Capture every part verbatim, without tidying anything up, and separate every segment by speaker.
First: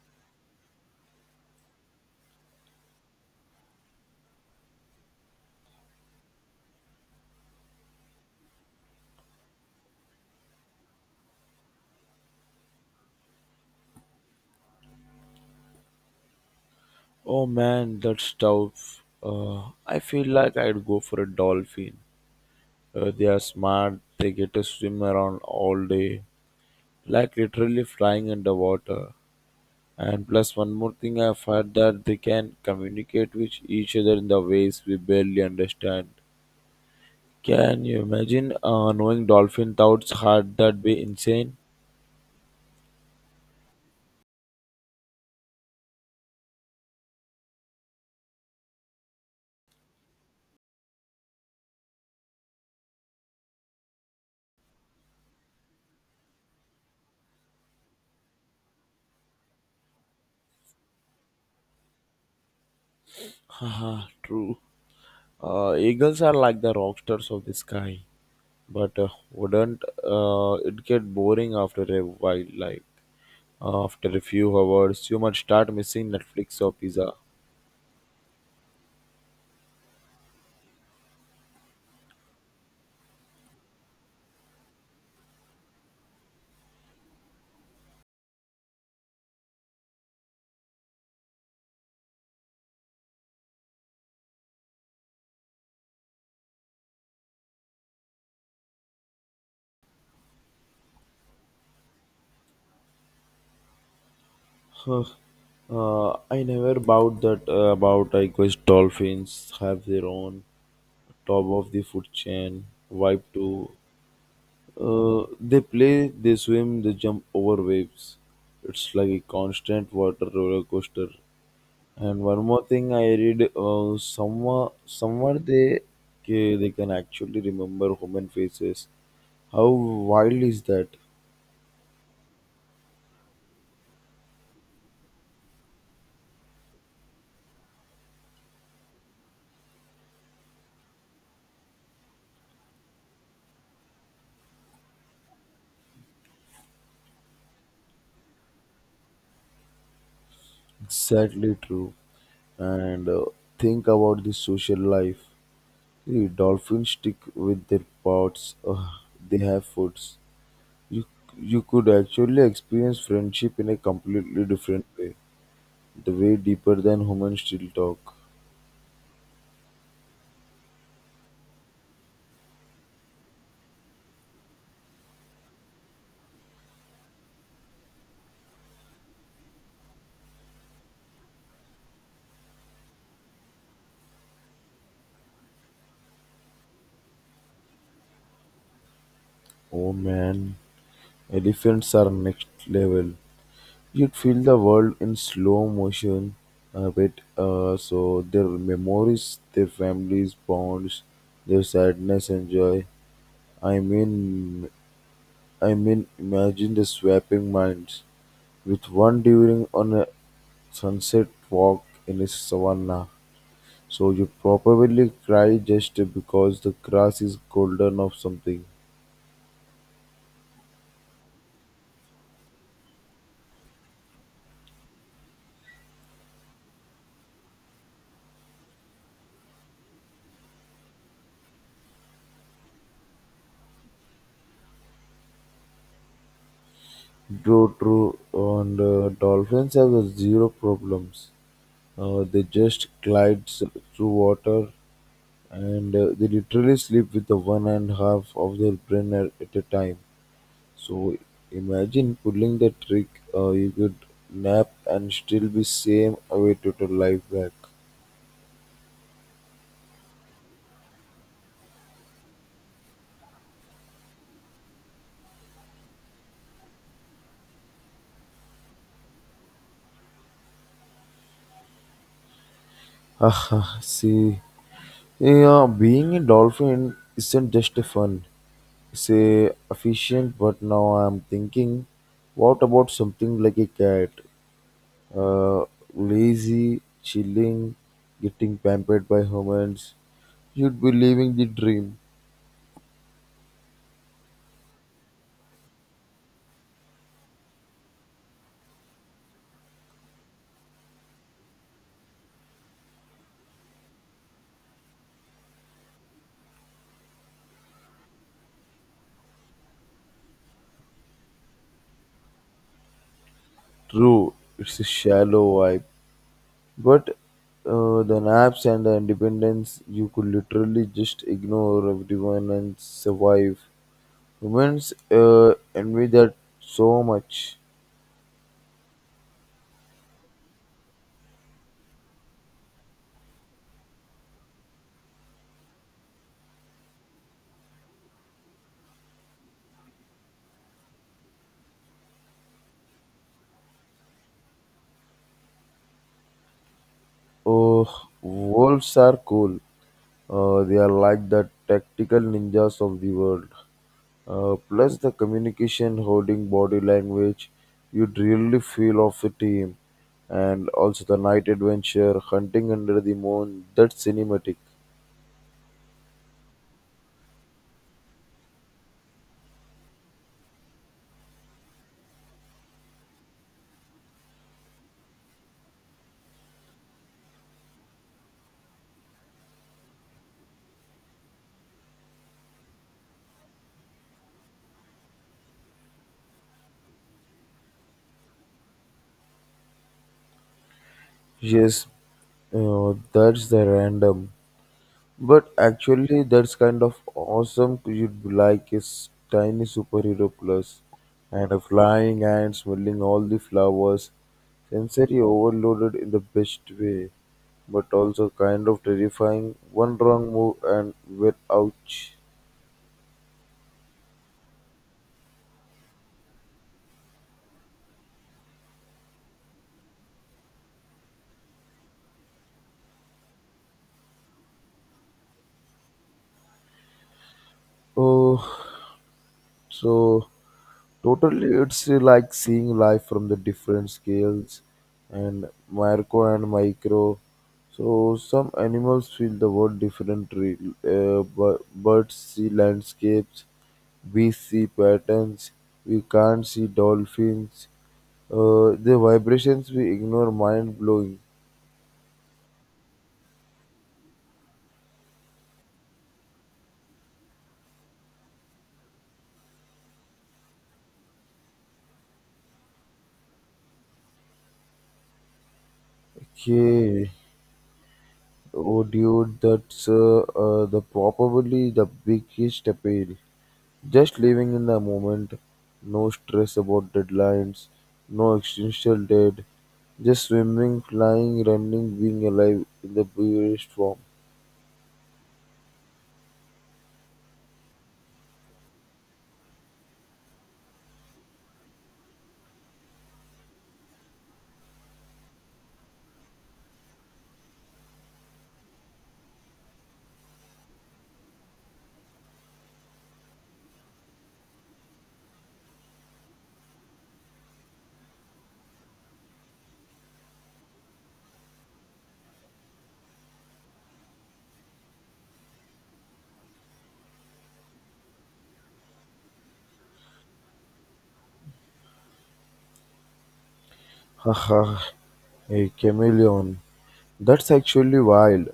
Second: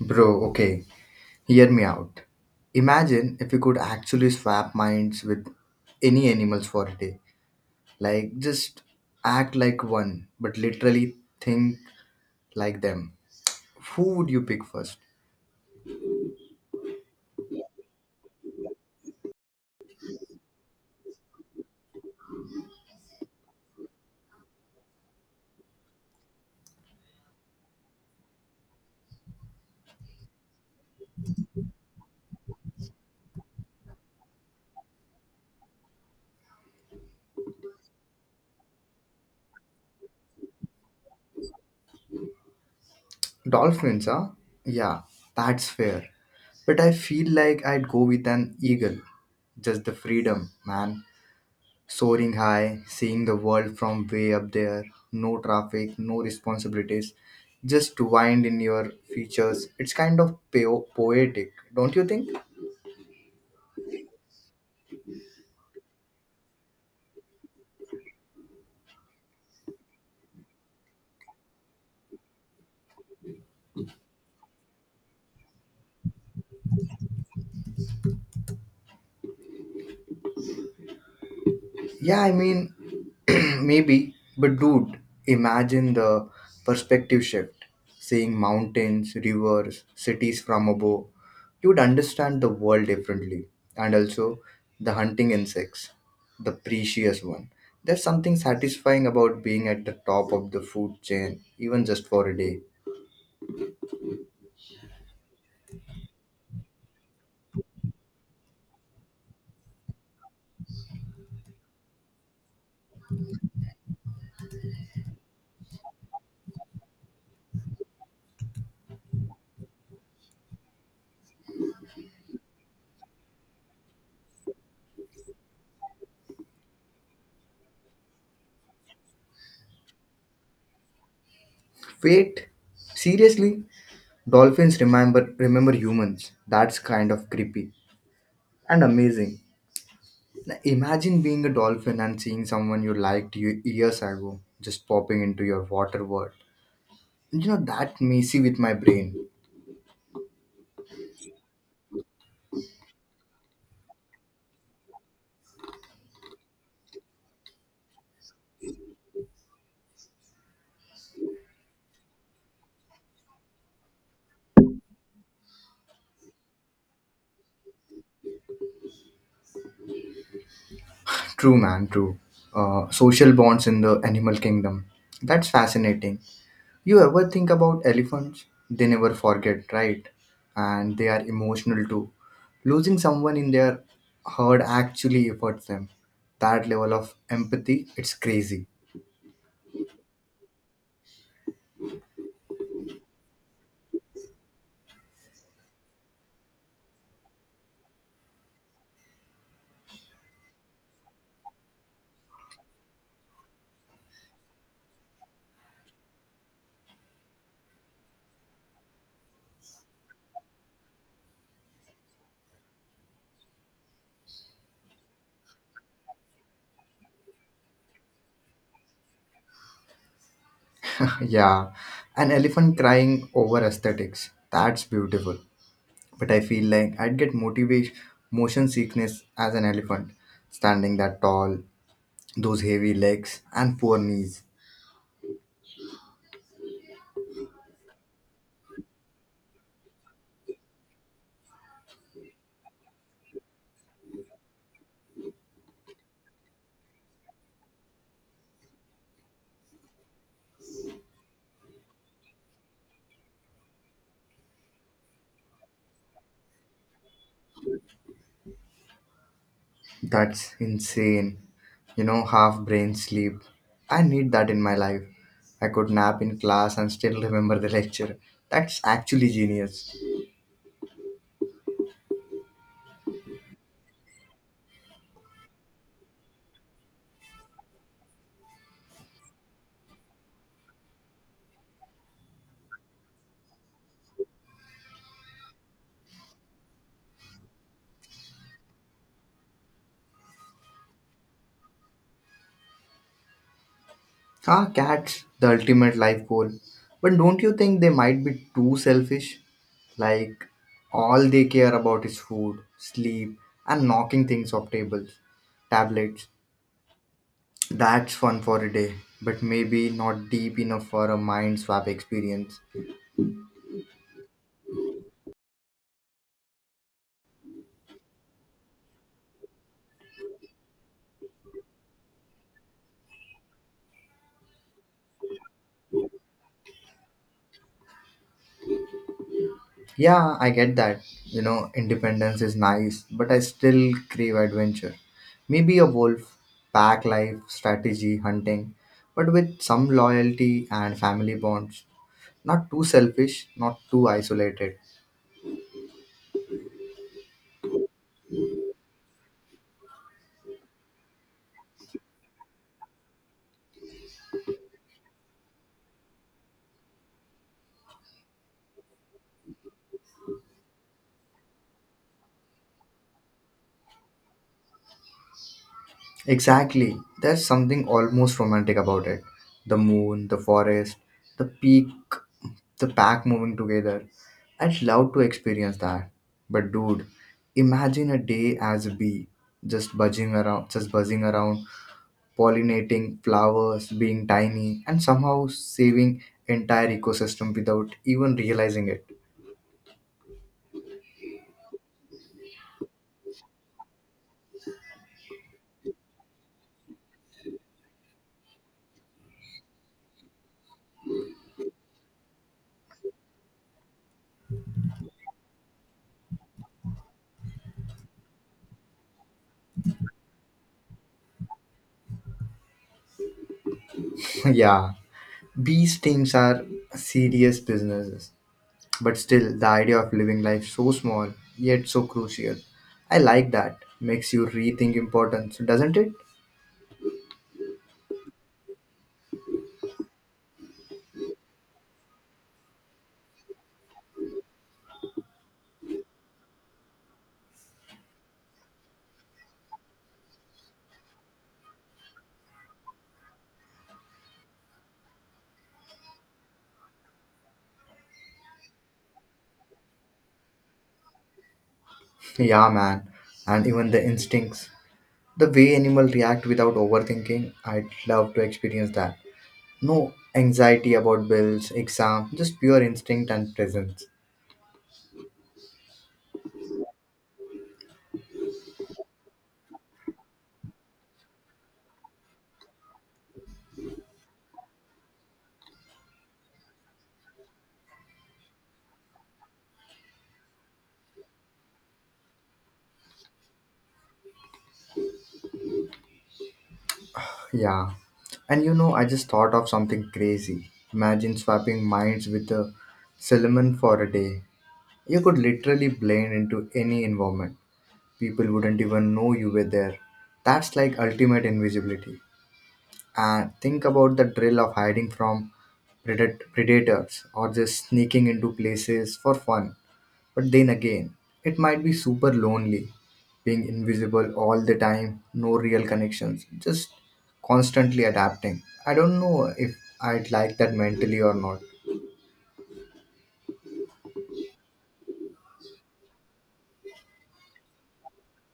Speaker 1: Bro, okay, hear me out. Imagine if we could actually swap minds with any animals for a day. Like, just act like one, but literally think like them. Who would you pick first?
Speaker 2: Oh man, that's tough. Uh, I feel like I'd go for a dolphin. Uh, they are smart, they get to swim around all day, like literally flying underwater. And plus, one more thing I've heard that they can communicate with each other in the ways we barely understand. Can you imagine uh, knowing dolphin thoughts? Hard, that'd be insane.
Speaker 1: Dolphins, huh? Yeah, that's fair. But I feel like I'd go with an eagle. Just the freedom, man. Soaring high, seeing the world from way up there, no traffic, no responsibilities, just wind in your features. It's kind of po- poetic, don't you think?
Speaker 2: Haha, true. Uh, eagles are like the rock stars of the sky. But uh, wouldn't uh, it get boring after a while? Like after a few hours, you might start missing Netflix or pizza.
Speaker 1: Yeah, I mean, maybe. But dude, imagine the perspective shift. Seeing mountains, rivers, cities from above, you would understand the world differently. And also, the hunting insects, the precious one. There's something satisfying about being at the top of the food chain, even just for a day.
Speaker 2: Huh, uh, I never bought that uh, about I guess dolphins have their own top of the food chain vibe too. Uh, they play, they swim, they jump over waves. It's like a constant water roller coaster. And one more thing I read, uh, somewhere, somewhere they ca- they can actually remember human faces. How wild is that?
Speaker 1: Wait, seriously? Dolphins remember remember humans. That's kind of creepy and amazing. Imagine being a dolphin and seeing someone you liked y- years ago just popping into your water world. You know, that messy with my brain.
Speaker 2: Exactly true. And uh, think about the social life. See, dolphins stick with their pods. Ugh, they have foods. You you could actually experience friendship in a completely different way. The way deeper than humans still talk.
Speaker 1: True, man, true. Uh, social bonds in the animal kingdom. That's fascinating. You ever think about elephants? They never forget, right? And they are emotional too. Losing someone in their herd actually hurts them. That level of empathy, it's crazy.
Speaker 2: Oh man, elephants are next level. You'd feel the world in slow motion a bit. Uh, so their memories, their families, bonds, their sadness and joy. I mean, I mean, imagine the swapping minds with one during on a sunset walk in a savanna. So you probably cry just because the grass is golden or something.
Speaker 1: Yeah, an elephant crying over aesthetics. That's beautiful. But I feel like I'd get motivation motion sickness as an elephant, standing that tall, those heavy legs and poor knees.
Speaker 2: True, true. And uh, dolphins have uh, zero problems. Uh, they just glide s- through water and uh, they literally sleep with the one and half of their brain at, at a time. So imagine pulling the trick, uh, you could nap and still be same awake to your life back.
Speaker 1: That's insane. You know, half brain sleep. I need that in my life. I could nap in class and still remember the lecture. That's actually genius.
Speaker 2: Haha, see, yeah, being a dolphin isn't just a fun. It's a efficient, but now I'm thinking, what about something like a cat? uh, lazy, chilling, getting pampered by humans. You'd be living the dream.
Speaker 1: Ah, cats, the ultimate life goal. But don't you think they might be too selfish? Like, all they care about is food, sleep, and knocking things off tables, tablets. That's fun for a day, but maybe not deep enough for a mind swap experience.
Speaker 2: True, it's a shallow vibe, but uh, the naps and the independence, you could literally just ignore everyone and survive. Humans uh, envy that so much.
Speaker 1: Yeah, I get that. You know, independence is nice, but I still crave adventure. Maybe a wolf, pack life, strategy, hunting, but with some loyalty and family bonds. Not too selfish, not too isolated.
Speaker 2: Oh, wolves are cool. Uh, they are like the tactical ninjas of the world. Uh, plus the communication, holding body language, you'd really feel of the team, and also the night adventure, hunting under the moon. That's cinematic.
Speaker 1: Exactly. There's something almost romantic about it. The moon, the forest, the peak, the pack moving together. I'd love to experience that. But dude, imagine a day as a bee, just buzzing around, just buzzing around, pollinating flowers, being tiny, and somehow saving entire ecosystem without even realizing it.
Speaker 2: Yes, uh, that's the random. But actually, that's kind of awesome. You'd be like a s- tiny superhero plus, and a flying and smelling all the flowers. Sensory overloaded in the best way, but also kind of terrifying. One wrong move and well, ouch.
Speaker 1: Yeah, bee stings are serious businesses. But still, the idea of living life so small, yet so crucial. I like that. Makes you rethink importance, doesn't it?
Speaker 2: Oh, so totally, it's uh, like seeing life from the different scales and macro and micro. So some animals feel the world different. Re- Uh, bu- birds see landscapes, bees see patterns. We can't see dolphins. Uh, the vibrations we ignore mind blowing.
Speaker 1: Yeah, man. And even the instincts. The way animals react without overthinking, I'd love to experience that. No anxiety about bills, exam, just pure instinct and presence.
Speaker 2: Okay, oh dude, that's uh, uh, the probably the biggest appeal. Just living in the moment, no stress about deadlines, no existential dread, just swimming, flying, running, being alive in the purest form.
Speaker 1: Yeah. And you know, I just thought of something crazy. Imagine swapping minds with a Solomon for a day. You could literally blend into any environment. People wouldn't even know you were there. That's like ultimate invisibility. And think about the drill of hiding from predat- predators or just sneaking into places for fun. But then again, it might be super lonely being invisible all the time, no real connections, just constantly adapting. I don't know if I'd like that mentally or not.
Speaker 2: Haha, a chameleon. That's actually wild.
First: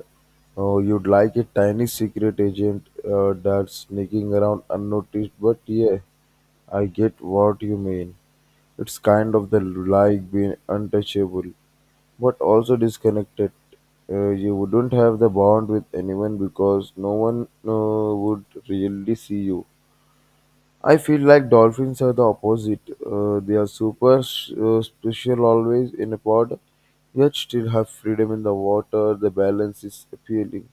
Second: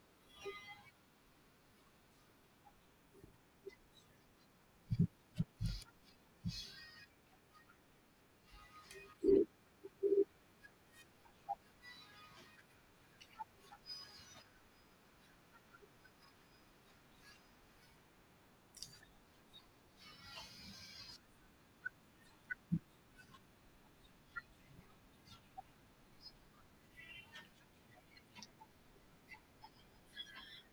Speaker 2: Oh, you'd like a tiny secret agent uh, that's sneaking around unnoticed, but yeah, I get what you mean. It's kind of the like being untouchable, but also disconnected. Uh, you wouldn't have the bond with anyone because no one uh, would really see you. I feel like dolphins are the opposite. Uh, they are super s- uh, special always in a pod, yet still have freedom in the water. The balance is appealing.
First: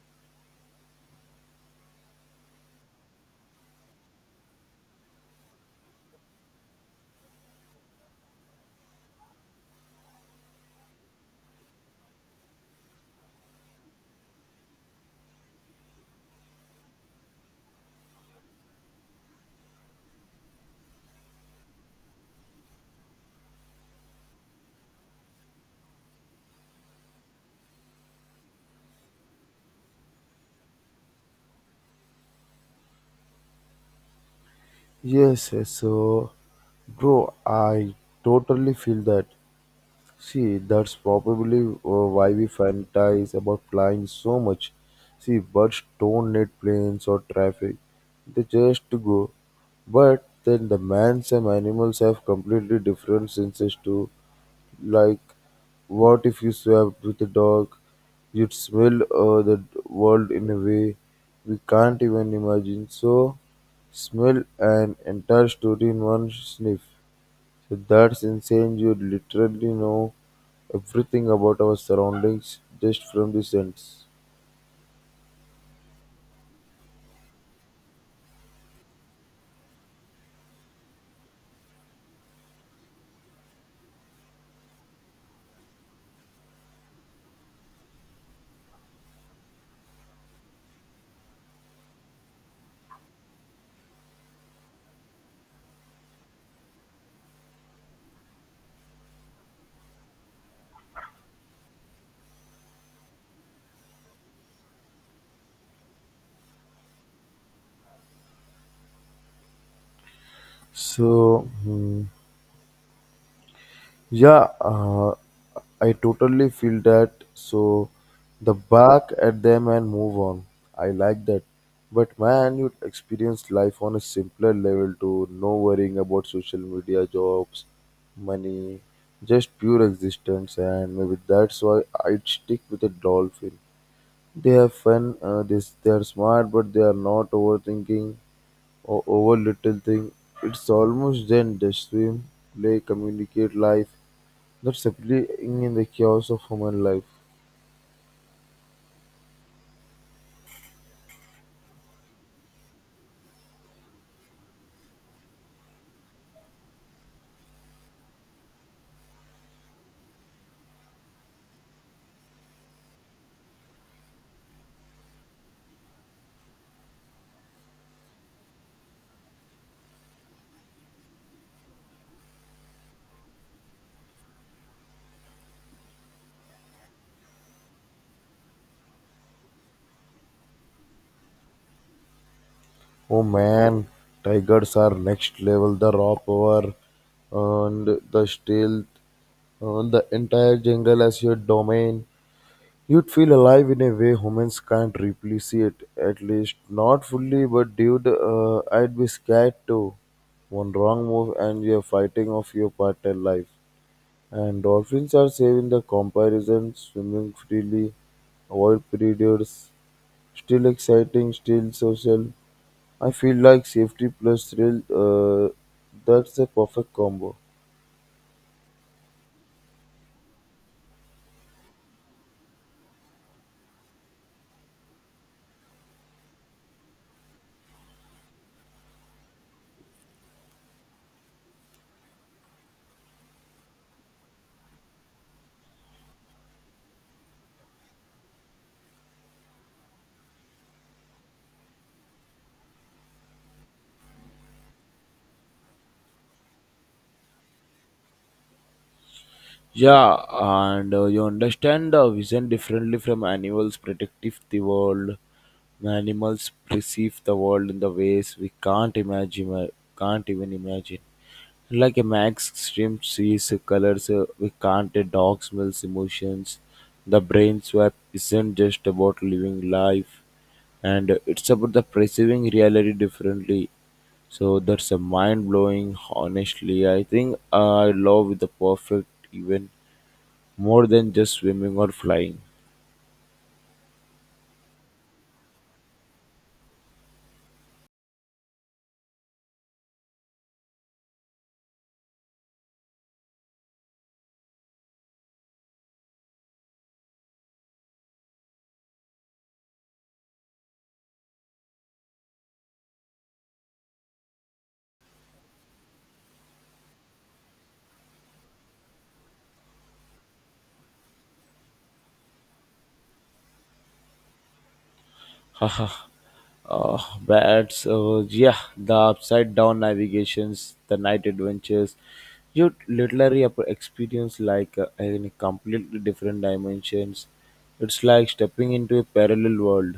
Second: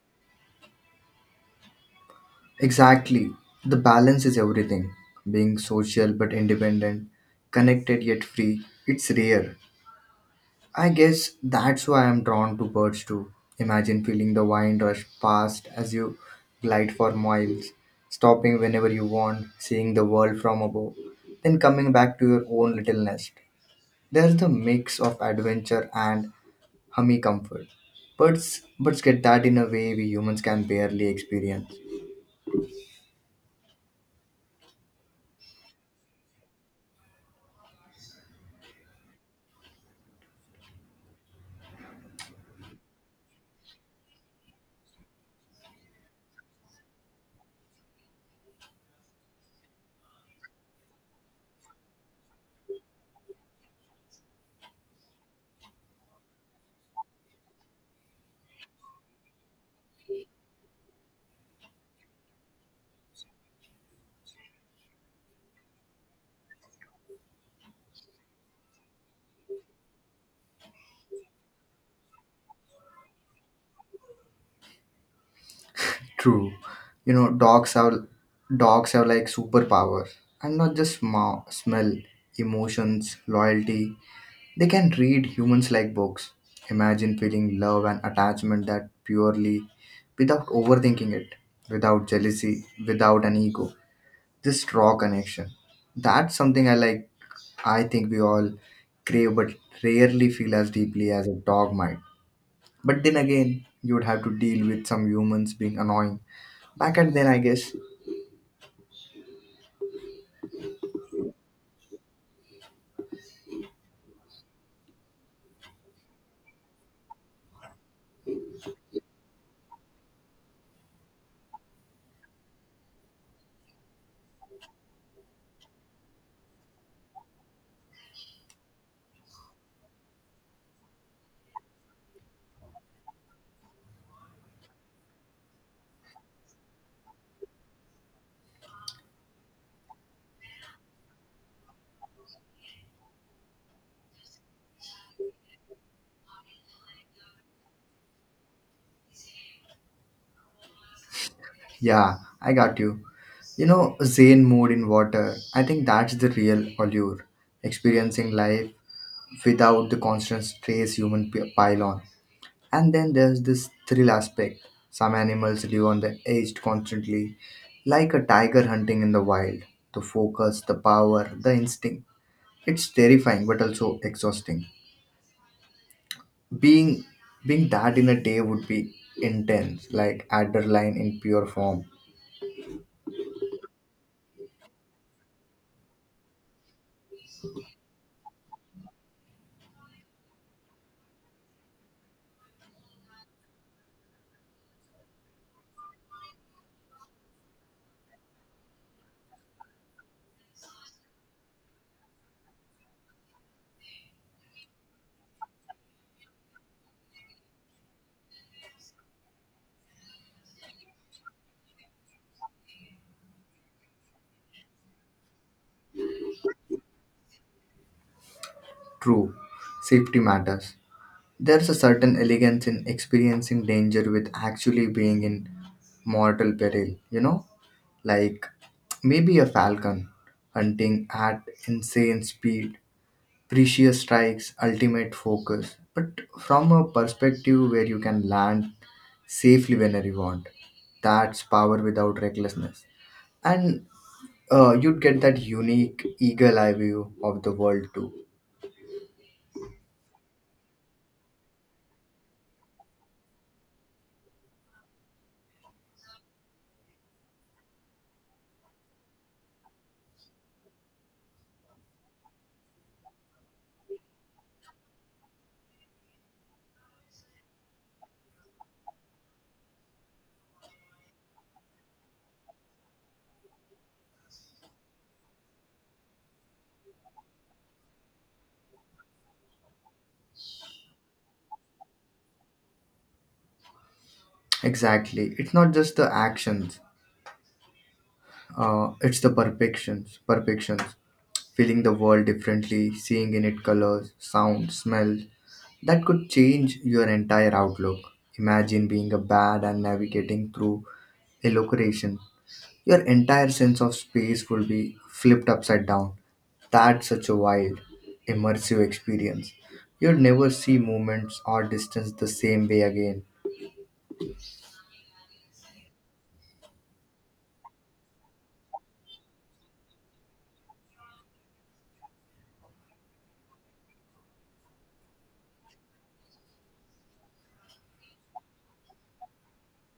Speaker 1: Exactly. The balance is everything. Being social but independent, connected yet free, it's rare. I guess that's why I'm drawn to birds too. Imagine feeling the wind rush past as you glide for miles, stopping whenever you want, seeing the world from above, then coming back to your own little nest. There's the mix of adventure and hummy comfort. Birds, birds get that in a way we humans can barely experience.
Speaker 2: Yes, yes. So, bro, I totally feel that. See, that's probably uh, why we fantasize about flying so much. See, birds don't need planes or traffic, they just go. But then the man some animals have completely different senses too. Like, what if you swapped with a dog? You'd smell uh, the world in a way we can't even imagine. So, smell an entire story in one sniff. So that's insane. You literally know everything about our surroundings just from the sense.
Speaker 1: True, you know, dogs have dogs have like superpowers, and not just sma- smell, emotions, loyalty. They can read humans like books. Imagine feeling love and attachment that purely without overthinking it, without jealousy, without an ego. Just raw connection. That's something I like. I think we all crave but rarely feel as deeply as a dog might. But then again, you would have to deal with some humans being annoying. Back at then, I guess.
Speaker 2: So, hmm, yeah, uh, I totally feel that. So, the back at them and move on. I like that. But man, you'd experience life on a simpler level too. No worrying about social media, jobs, money, just pure existence. And maybe that's why I'd stick with a dolphin. They have fun. Uh, they s- they are smart, but they are not overthinking or over little thing. It's almost then they swim, play, communicate life. That's separating in the chaos of human life.
Speaker 1: Yeah, I got you. You know, Zen mode in water. I think that's the real allure. Experiencing life without the constant stress human p- pile on. And then there's this thrill aspect. Some animals live on the edge constantly, like a tiger hunting in the wild. The focus, the power, the instinct. It's terrifying but also exhausting. Being being that in a day would be intense, like adrenaline in pure form.
Speaker 2: Oh man, tigers are next level. The raw power and the stealth, uh, the entire jungle as your domain. You'd feel alive in a way humans can't replicate, at least not fully, but dude, uh, I'd be scared too. One wrong move and you're fighting off your partner life. And dolphins are saving the comparison, swimming freely, avoid predators, still exciting, still social. I feel like safety plus thrill, uh, that's a perfect combo.
Speaker 1: True, safety matters. There's a certain elegance in experiencing danger with actually being in mortal peril, you know? Like maybe a falcon hunting at insane speed, precious strikes, ultimate focus, but from a perspective where you can land safely whenever you want. That's power without recklessness. And uh, you'd get that unique eagle eye view of the world too.
Speaker 2: Yeah, and uh, you understand the vision differently from animals protective the world. Animals perceive the world in the ways we can't imagine, uh, can't even imagine. Like a max stream sees colors, uh, we can't. A dog smells emotions. The brain swap isn't just about living life, and it's about the perceiving reality differently. So that's a mind blowing, honestly. I think I love the perfect even more than just swimming or flying.
Speaker 1: Exactly. It's not just the actions, uh, it's the perfections, perfections. Feeling the world differently, seeing in it colors, sound, smell. That could change your entire outlook. Imagine being a bat and navigating through a location. Your entire sense of space will be flipped upside down. That's such a wild, immersive experience. You'll never see moments or distance the same way again.
Speaker 2: Haha, uh, but so yeah, the upside down navigations, the night adventures, you literally ap- experience like uh, in a completely different dimensions. It's like stepping into a parallel world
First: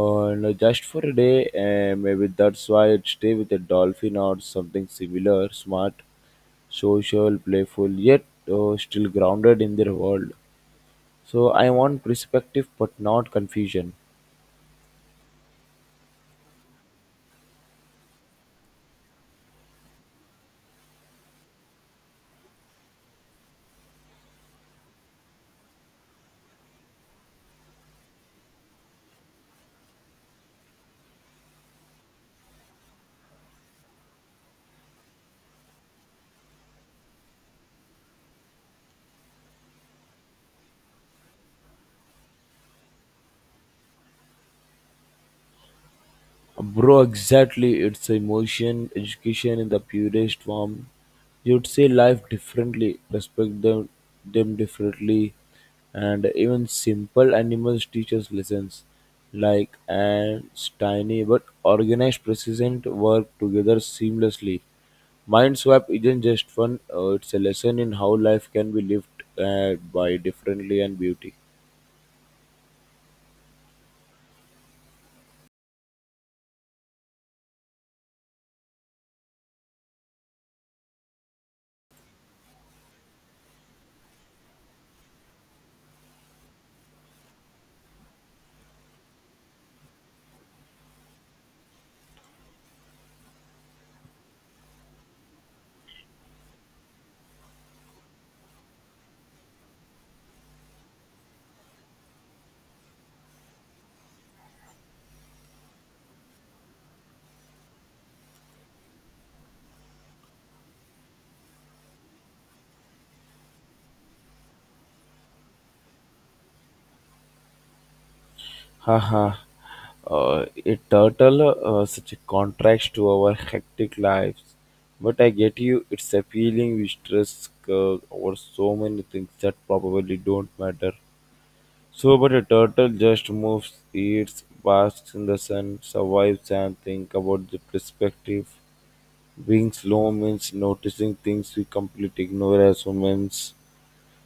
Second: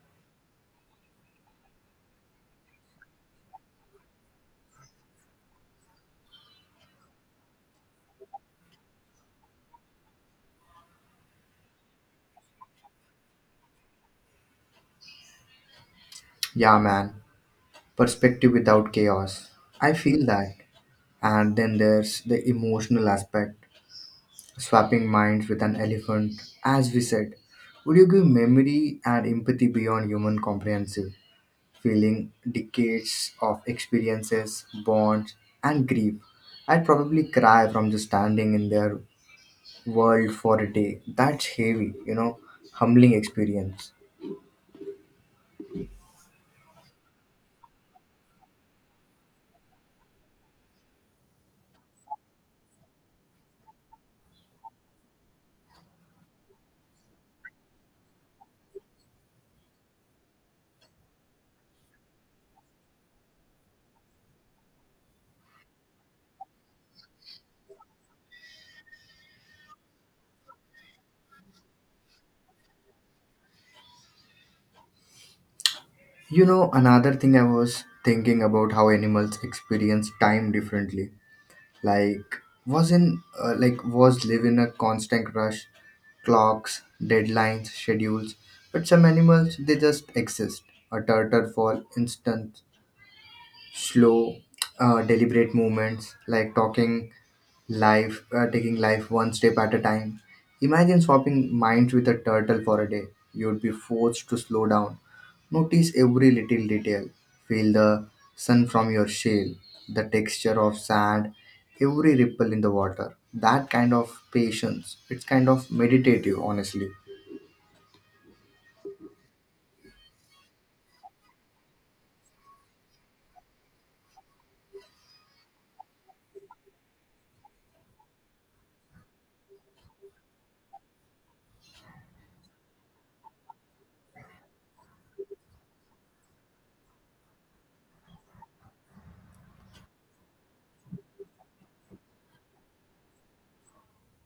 Speaker 2: and just for a day. And maybe that's why I'd stay with a dolphin or something similar smart, social, playful, yet uh, still grounded in their world. So I want perspective but not confusion.
Speaker 1: Yeah, man. Perspective without chaos. I feel that. And then there's the emotional aspect. Swapping minds with an elephant, as we said, would you give memory and empathy beyond human comprehensive, feeling decades of experiences, bonds, and grief? I'd probably cry from just standing in their world for a day. That's heavy, you know, humbling experience.
Speaker 2: Bro, exactly. It's emotion, education in the purest form. You'd see life differently, respect them, them differently, and even simple animals teach us lessons. Like ants, tiny but organized, persistent work together seamlessly. Mind swap isn't just fun; uh, it's a lesson in how life can be lived uh, by differently and beauty.
Speaker 1: You know, another thing I was thinking about how animals experience time differently, like was in uh, like was live in a constant rush, clocks, deadlines, schedules, but some animals they just exist. A turtle for instance, slow, uh, deliberate movements, like talking life, uh, taking life one step at a time. Imagine swapping minds with a turtle for a day. You'd be forced to slow down, notice every little detail, feel the sun from your shell, the texture of sand, every ripple in the water. That kind of patience. It's kind of meditative, honestly.
Speaker 2: Haha, uh, a turtle, uh, such a contrast to our hectic lives. But I get you, it's appealing. We stress uh, over so many things that probably don't matter. So, but a turtle just moves, eats, basks in the sun, survives, and think about the perspective. Being slow means noticing things we completely ignore as humans.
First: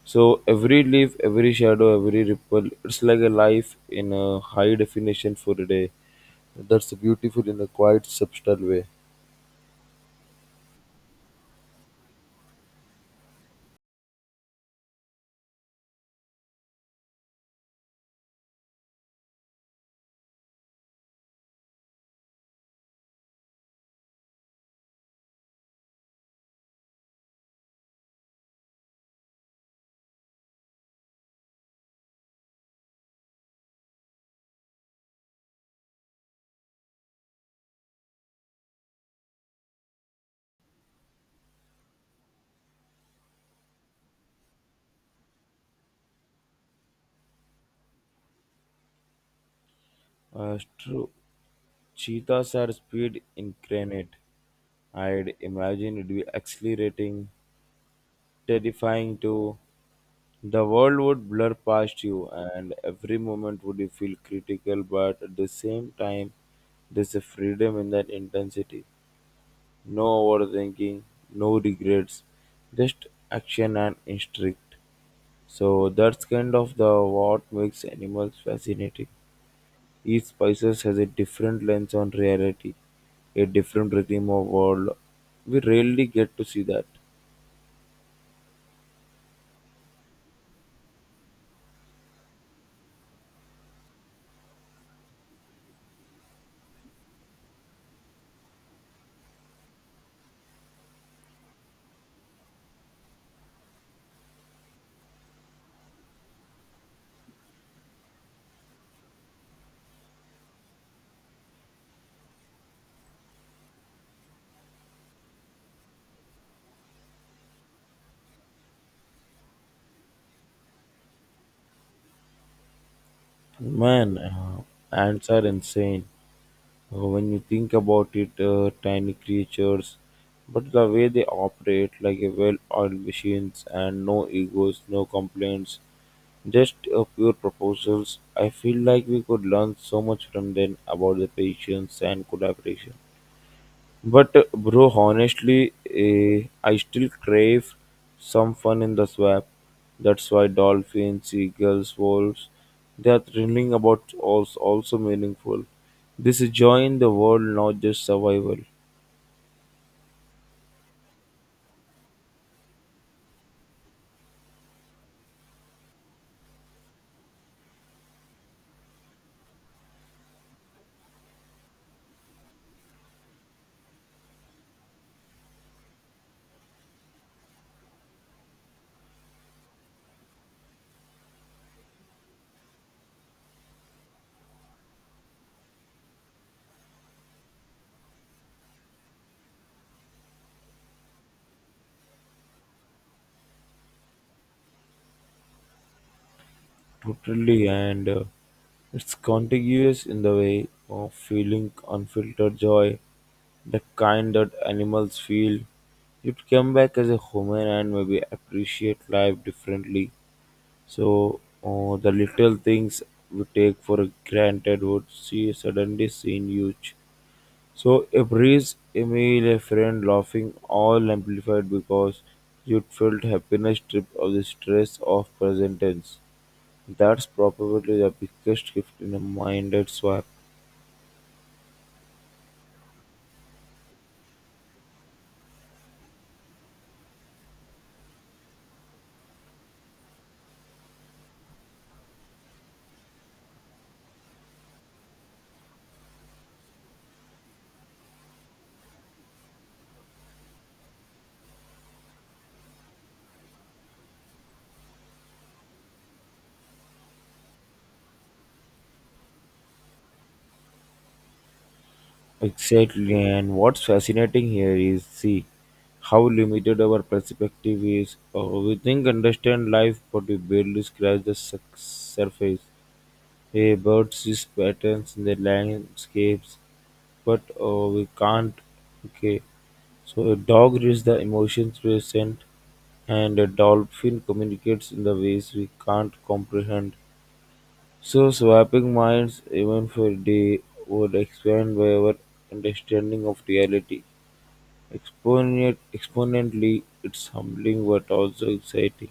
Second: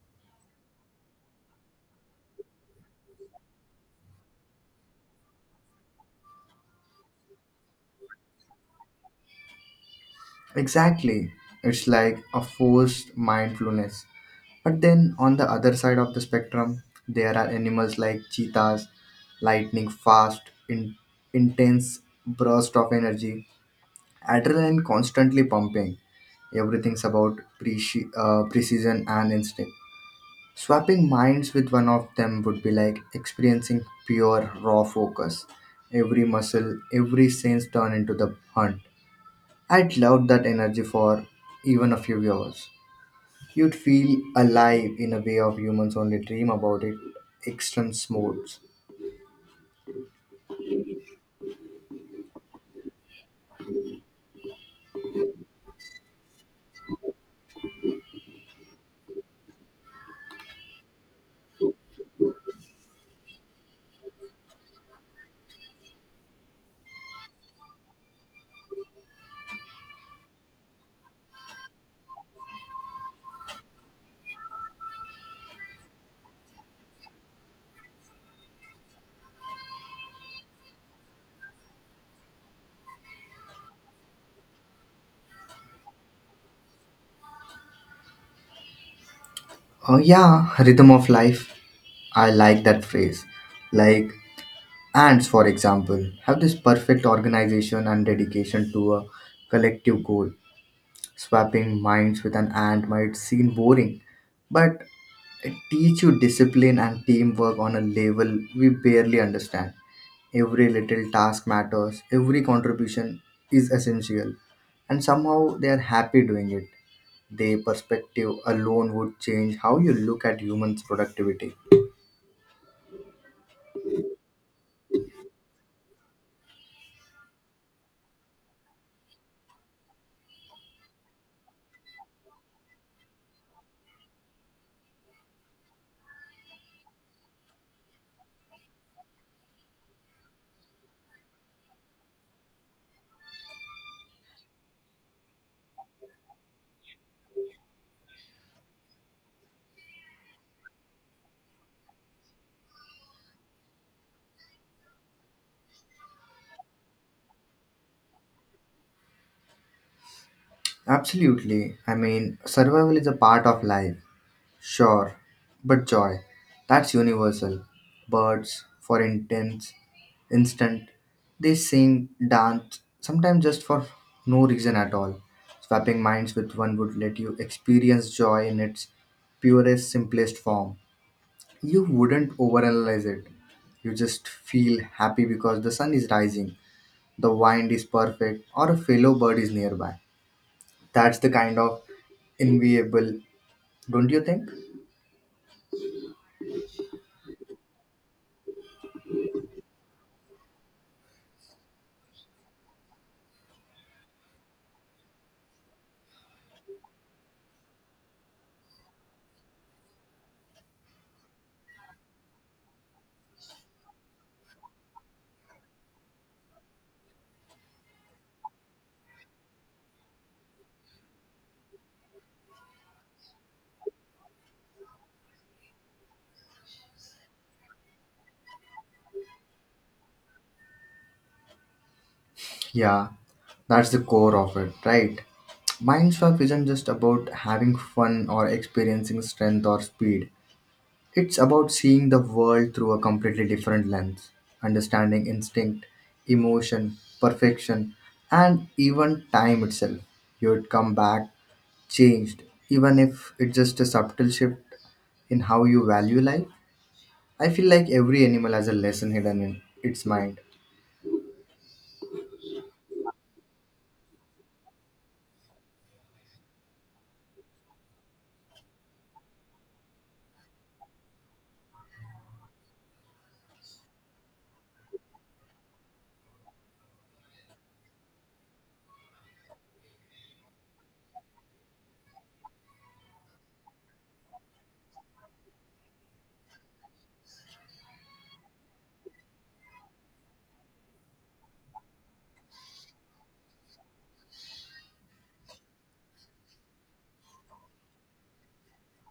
Speaker 2: So every leaf, every shadow, every ripple, it's like a life in a high definition for a day. That's beautiful in a quite subtle way.
Speaker 1: Exactly. It's like a forced mindfulness. But then on the other side of the spectrum, there are animals like cheetahs, lightning fast, in, intense burst of energy, adrenaline constantly pumping. Everything's about preci- uh, precision and instinct. Swapping minds with one of them would be like experiencing pure raw focus. Every muscle, every sense turned into the hunt. I'd love that energy for even a few hours. You'd feel alive in a way of humans only dream about it. Extreme sports.
Speaker 2: Uh, it's true. Cheetahs are speed incarnate. I'd imagine it'd be accelerating, terrifying too. The world would blur past you, and every moment would you feel critical, but at the same time, there's a freedom in that intensity. No overthinking, no regrets, just action and instinct. So that's kind of the what makes animals fascinating. Each species has a different lens on reality, a different rhythm of world. We rarely get to see that.
Speaker 1: Oh yeah, rhythm of life. I like that phrase. Like ants, for example, have this perfect organization and dedication to a collective goal. Swapping minds with an ant might seem boring, but teach you discipline and teamwork on a level we barely understand. Every little task matters, every contribution is essential, and somehow they are happy doing it. Their perspective alone would change how you look at humans' productivity.
Speaker 2: Man, uh, ants are insane. Uh, When you think about it, uh, tiny creatures, but the way they operate like a well-oiled machines and no egos, no complaints, just uh, pure proposals. I feel like we could learn so much from them about the patience and collaboration. But uh, bro, honestly, eh, I still crave some fun in the swamp. That's why dolphins, seagulls, wolves, they are thrilling about also, also meaningful. This is joy in the world, not just survival.
Speaker 1: Absolutely. I mean, survival is a part of life. Sure, but joy, that's universal. Birds, for intense, instant, they sing, dance, sometimes just for no reason at all. Swapping minds with one would let you experience joy in its purest, simplest form. You wouldn't overanalyze it. You just feel happy because the sun is rising, the wind is perfect, or a fellow bird is nearby. That's the kind of enviable, don't you think?
Speaker 2: Totally, and uh, it's contagious in the way of feeling unfiltered joy, the kind that animals feel. You'd come back as a human and maybe appreciate life differently. So uh, the little things we take for granted would see suddenly seem huge. So a breeze, a meal, a friend laughing, all amplified because you felt happiness stripped of the stress of present tense. That's probably the biggest gift in a minded swap.
Speaker 1: Yeah, that's the core of it, right? Mindswap isn't just about having fun or experiencing strength or speed. It's about seeing the world through a completely different lens, understanding instinct, emotion, perfection, and even time itself. You'd come back changed, even if it's just a subtle shift in how you value life. I feel like every animal has a lesson hidden in its mind.
Speaker 2: Exactly, and what's fascinating here is see how limited our perspective is. Uh, we think understand life, but we barely scratch the suc- surface. A bird sees patterns in the landscapes, but uh, we can't. Okay, so a dog reads the emotions present, and a dolphin communicates in the ways we can't comprehend. So, swapping minds, even for a day, would expand our understanding of reality. Exponent, exponentially, it's humbling but also exciting.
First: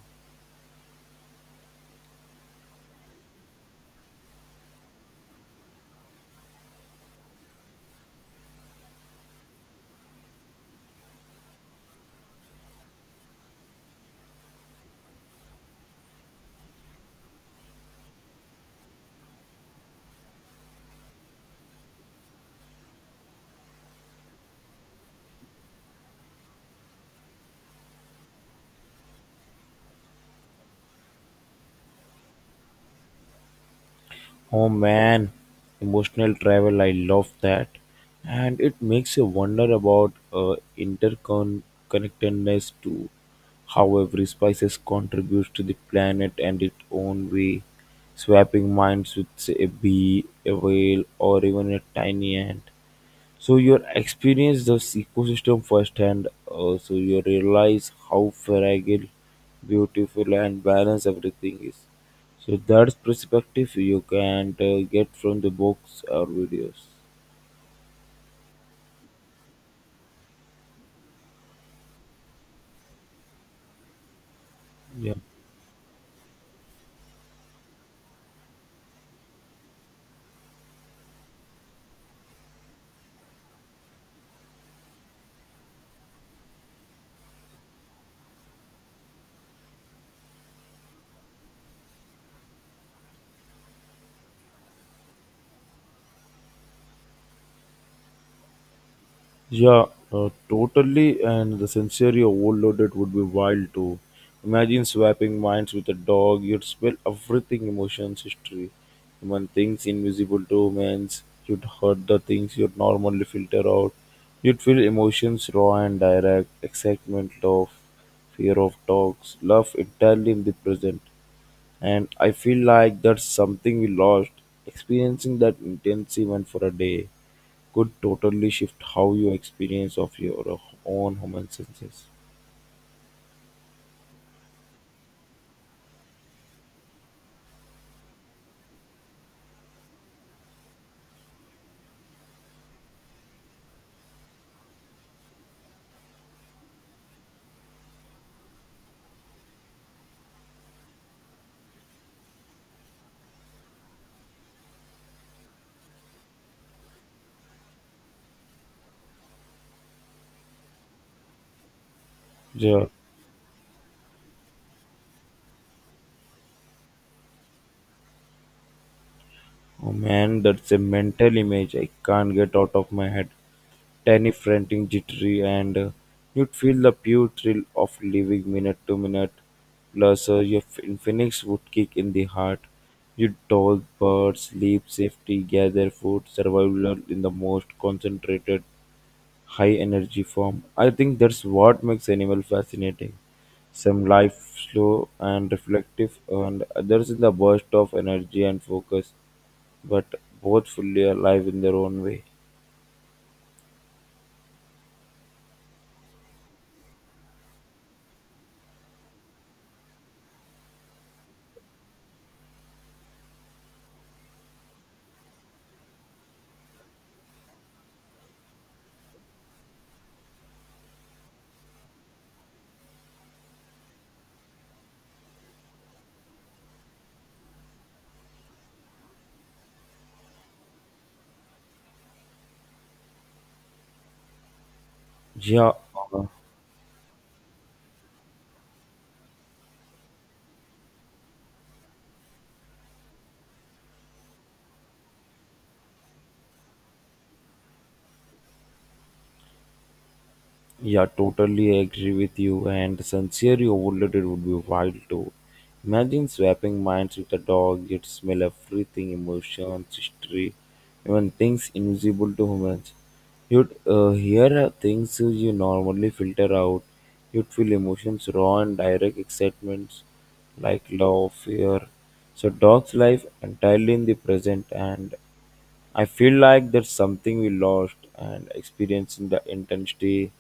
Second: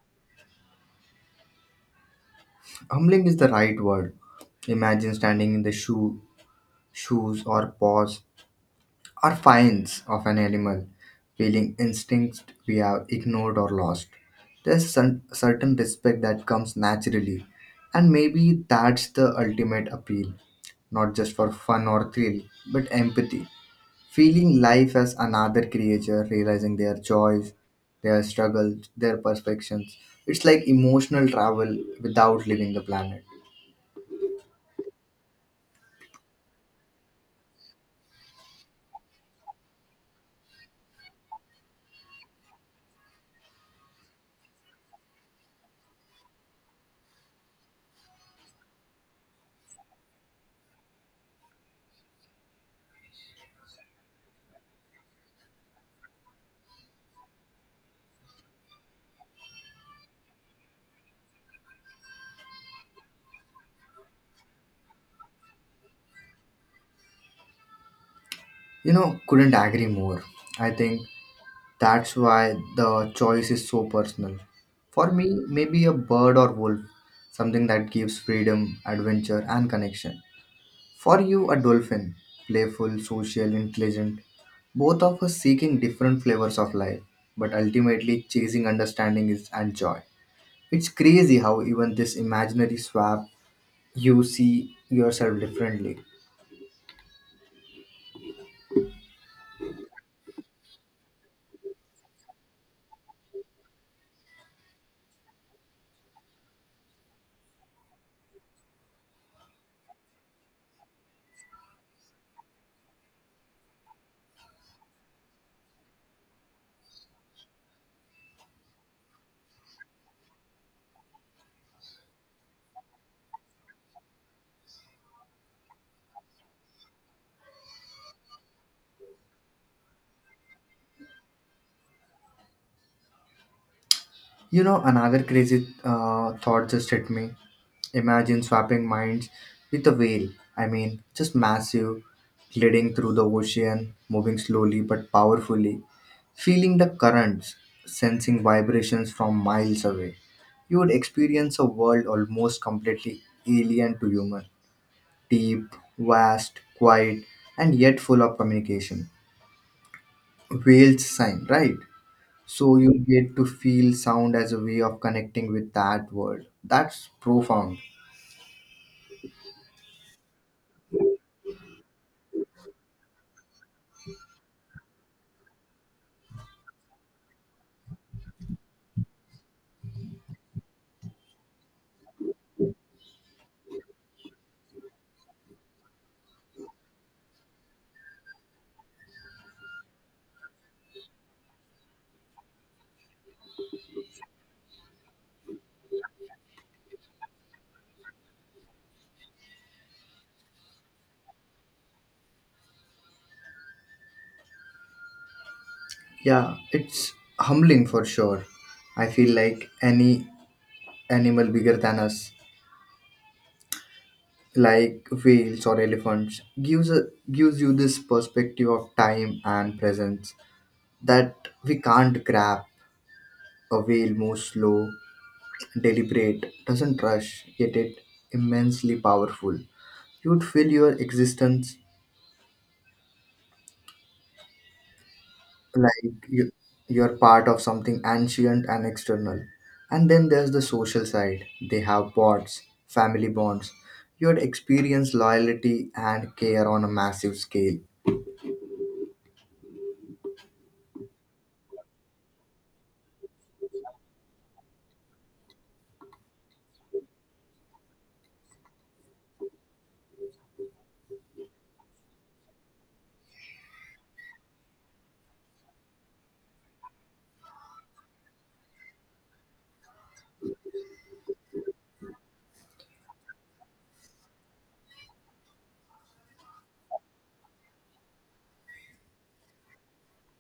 Speaker 1: Humbling is the right word. Imagine standing in the shoe, shoes or paws or fines of an animal, feeling instincts we have ignored or lost. There's cer- certain respect that comes naturally, and maybe that's the ultimate appeal, not just for fun or thrill, but empathy. Feeling life as another creature, realizing their joys, their struggles, their perfections. It's like emotional travel without leaving the planet.
Speaker 2: Oh man, emotional travel, I love that. And it makes you wonder about uh, interconnectedness too. How every species contributes to the planet and its own way, swapping minds with say, a bee, a whale, or even a tiny ant. So you experience this ecosystem firsthand. Uh, so you realize how fragile, beautiful, and balanced everything is. So that's perspective you can't uh, get from the books or videos.
Speaker 1: You know, couldn't agree more. I think that's why the choice is so personal. For
Speaker 2: Yeah.
Speaker 1: me, maybe a bird or wolf, something that gives freedom, adventure, and connection. For you, a dolphin, playful, social, intelligent, both of us seeking different flavors of life, but ultimately chasing understanding is, and joy. It's crazy how even this imaginary swap you see yourself differently.
Speaker 2: Yeah, uh, totally. And the sensory overloaded would be wild too. Imagine swapping minds with a dog. You'd spill everything emotions, history, human things invisible to humans. You'd hurt the things you'd normally filter out. You'd feel emotions raw and direct, excitement, love, fear of dogs, love entirely in the present. And I feel like that's something we lost, experiencing that intense even for a day could totally shift how you experience of your own human senses.
Speaker 1: You know, another crazy uh, thought just hit me. Imagine swapping minds with a whale. I mean, just massive, gliding through the ocean, moving slowly but powerfully, feeling the currents, sensing vibrations from miles away. You would experience a world almost completely alien to human, deep, vast, quiet, and yet full of communication. Whale's sign, right? So
Speaker 2: Yeah.
Speaker 1: you get to feel sound as a way of connecting with that world. That's profound.
Speaker 2: Oh man, that's a mental image I can't get out of my head. Tiny, frantic, jittery, and uh, you'd feel the pure thrill of living minute to minute. Plus, uh, your f- phoenix would kick in the heart. You'd toll birds, sleep, safety, gather food, survival in the most concentrated high energy form. I think that's what makes animal fascinating. Some life slow and reflective, and others in the burst of energy and focus, but both fully alive in their own way.
Speaker 1: Yeah, it's humbling for sure. I feel like any animal bigger than us, like whales or elephants, gives a, gives you this perspective of time and presence that we can't grab. A whale moves slow, deliberate, doesn't rush, yet it immensely powerful. You'd feel your existence
Speaker 2: Yeah,
Speaker 1: like
Speaker 2: uh,
Speaker 1: you, you're part of something ancient and external. And then there's the social side. They have bonds, family bonds. You'd experience loyalty and care on a massive scale.
Speaker 2: Yeah, totally agree with you. And sincerely overloaded would be wild too. Imagine swapping minds with a dog, it would smell everything emotions, history, even things invisible to humans. You'd uh, hear uh, things you normally filter out. You'd feel emotions raw and direct excitements like love, fear. So, dog's life entirely in the present and I feel like there's something we lost, and experiencing the intensity,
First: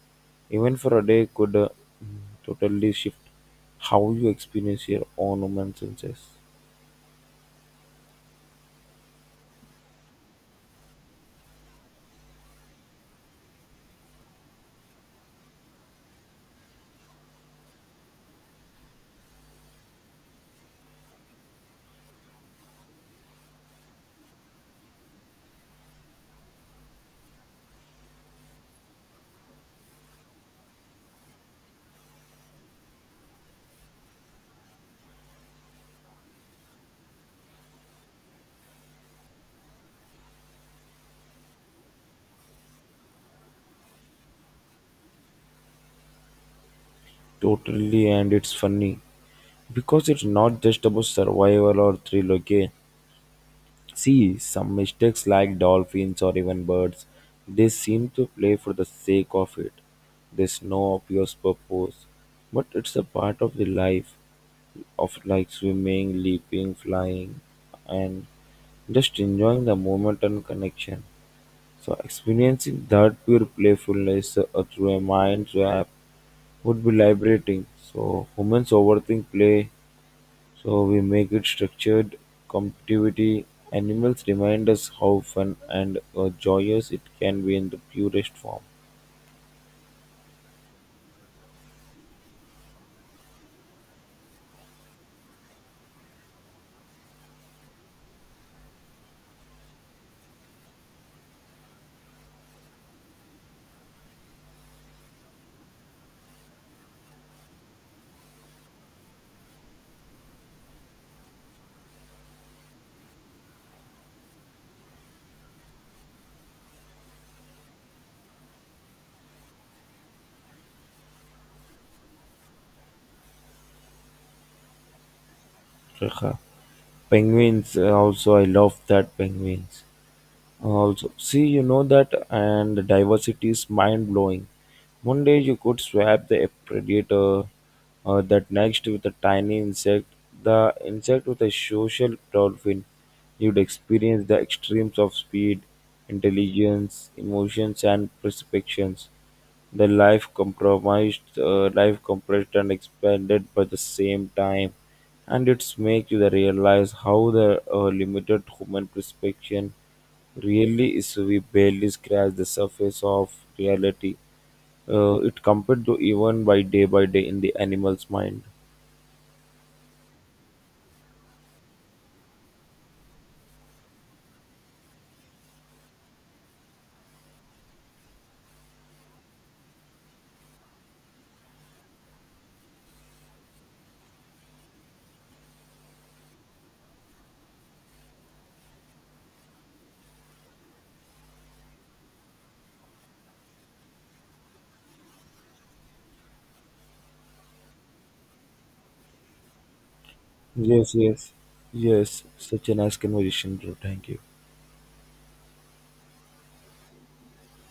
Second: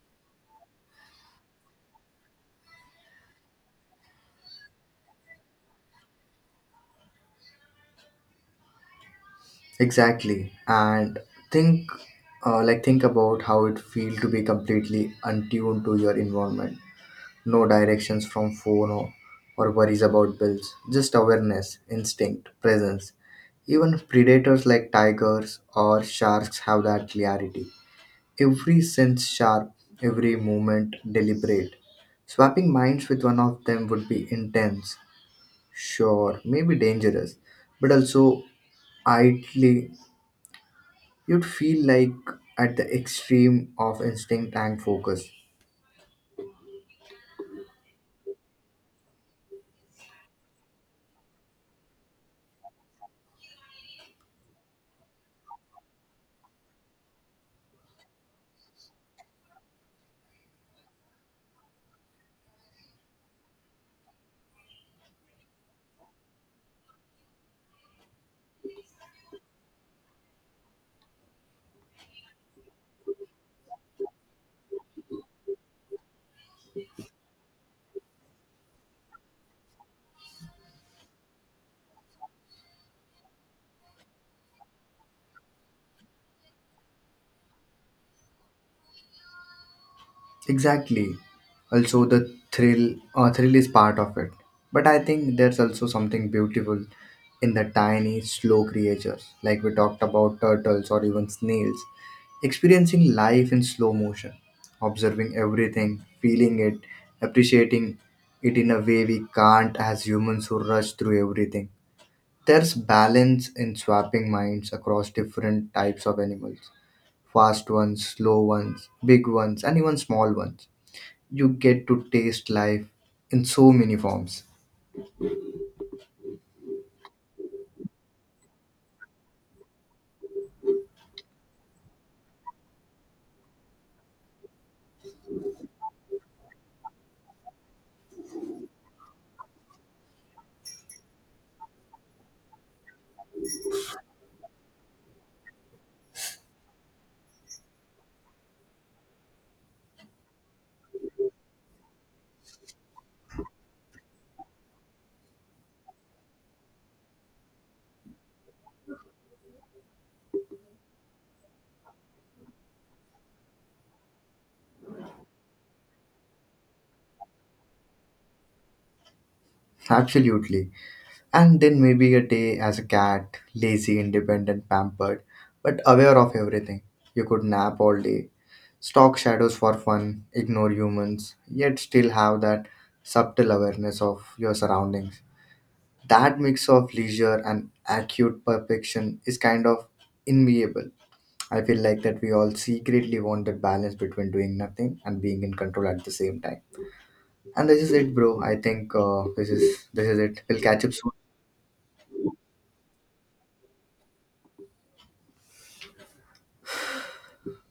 Speaker 2: even for a day, could uh, totally shift how you experience your own human senses.
Speaker 1: Exactly. And think, uh, like think about how it feels to be completely untuned to your environment. No directions from phone or, or worries about bills, just awareness, instinct, presence. Even predators like tigers or sharks have that clarity. Every sense sharp, every movement deliberate. Swapping minds with one of them would be intense, sure, maybe dangerous, but also idly, you'd feel like at the extreme of instinct and focus.
Speaker 2: Totally, and it's funny because it's not just about survival or thrill, okay? See, some mistakes like dolphins or even birds, they seem to play for the sake of it. There's no obvious purpose, but it's a part of the life of like swimming, leaping, flying, and just enjoying the moment and connection. So, experiencing that pure playfulness uh, through a mind swap would be liberating. So, humans overthink play so we make it structured captivity. Animals remind us how fun and uh, joyous it can be in the purest form.
Speaker 1: Exactly. Also, the thrill, uh, thrill is part of it. But I think there's also something beautiful in the tiny, slow creatures, like we talked about turtles or even snails. Experiencing life in slow motion, observing everything, feeling it, appreciating it in a way we can't as humans who rush through everything. There's balance in swapping minds across different types of animals, fast ones, slow ones, big ones, and even small ones. You get to taste life in so many forms.
Speaker 2: Haha. Penguins uh, also I love that penguins. Also, see, you know that, and the diversity is mind blowing. One day you could swap the predator, uh, that next with a tiny insect, the insect with a social dolphin. You'd experience the extremes of speed, intelligence, emotions, and perceptions. The life compromised, uh, life compressed and expanded by the same time, and it's make you the realize how the uh, limited human perception really is. We barely scratch the surface of reality. Uh, it compared to even by day by day in the animal's mind.
Speaker 1: Absolutely. And then maybe a day as a cat, lazy, independent, pampered, but aware of everything. You could nap all day, stalk shadows for fun, ignore humans, yet still have that subtle awareness of your surroundings. That mix of leisure and acute perfection is kind of enviable. I feel like that we all secretly want that balance between doing nothing and being in control at the same time. And this is it, bro. I think uh, this is this is it. We'll catch
Speaker 2: Yes,
Speaker 1: up soon.
Speaker 2: yes, yes. Such a nice conversation, bro. Thank you.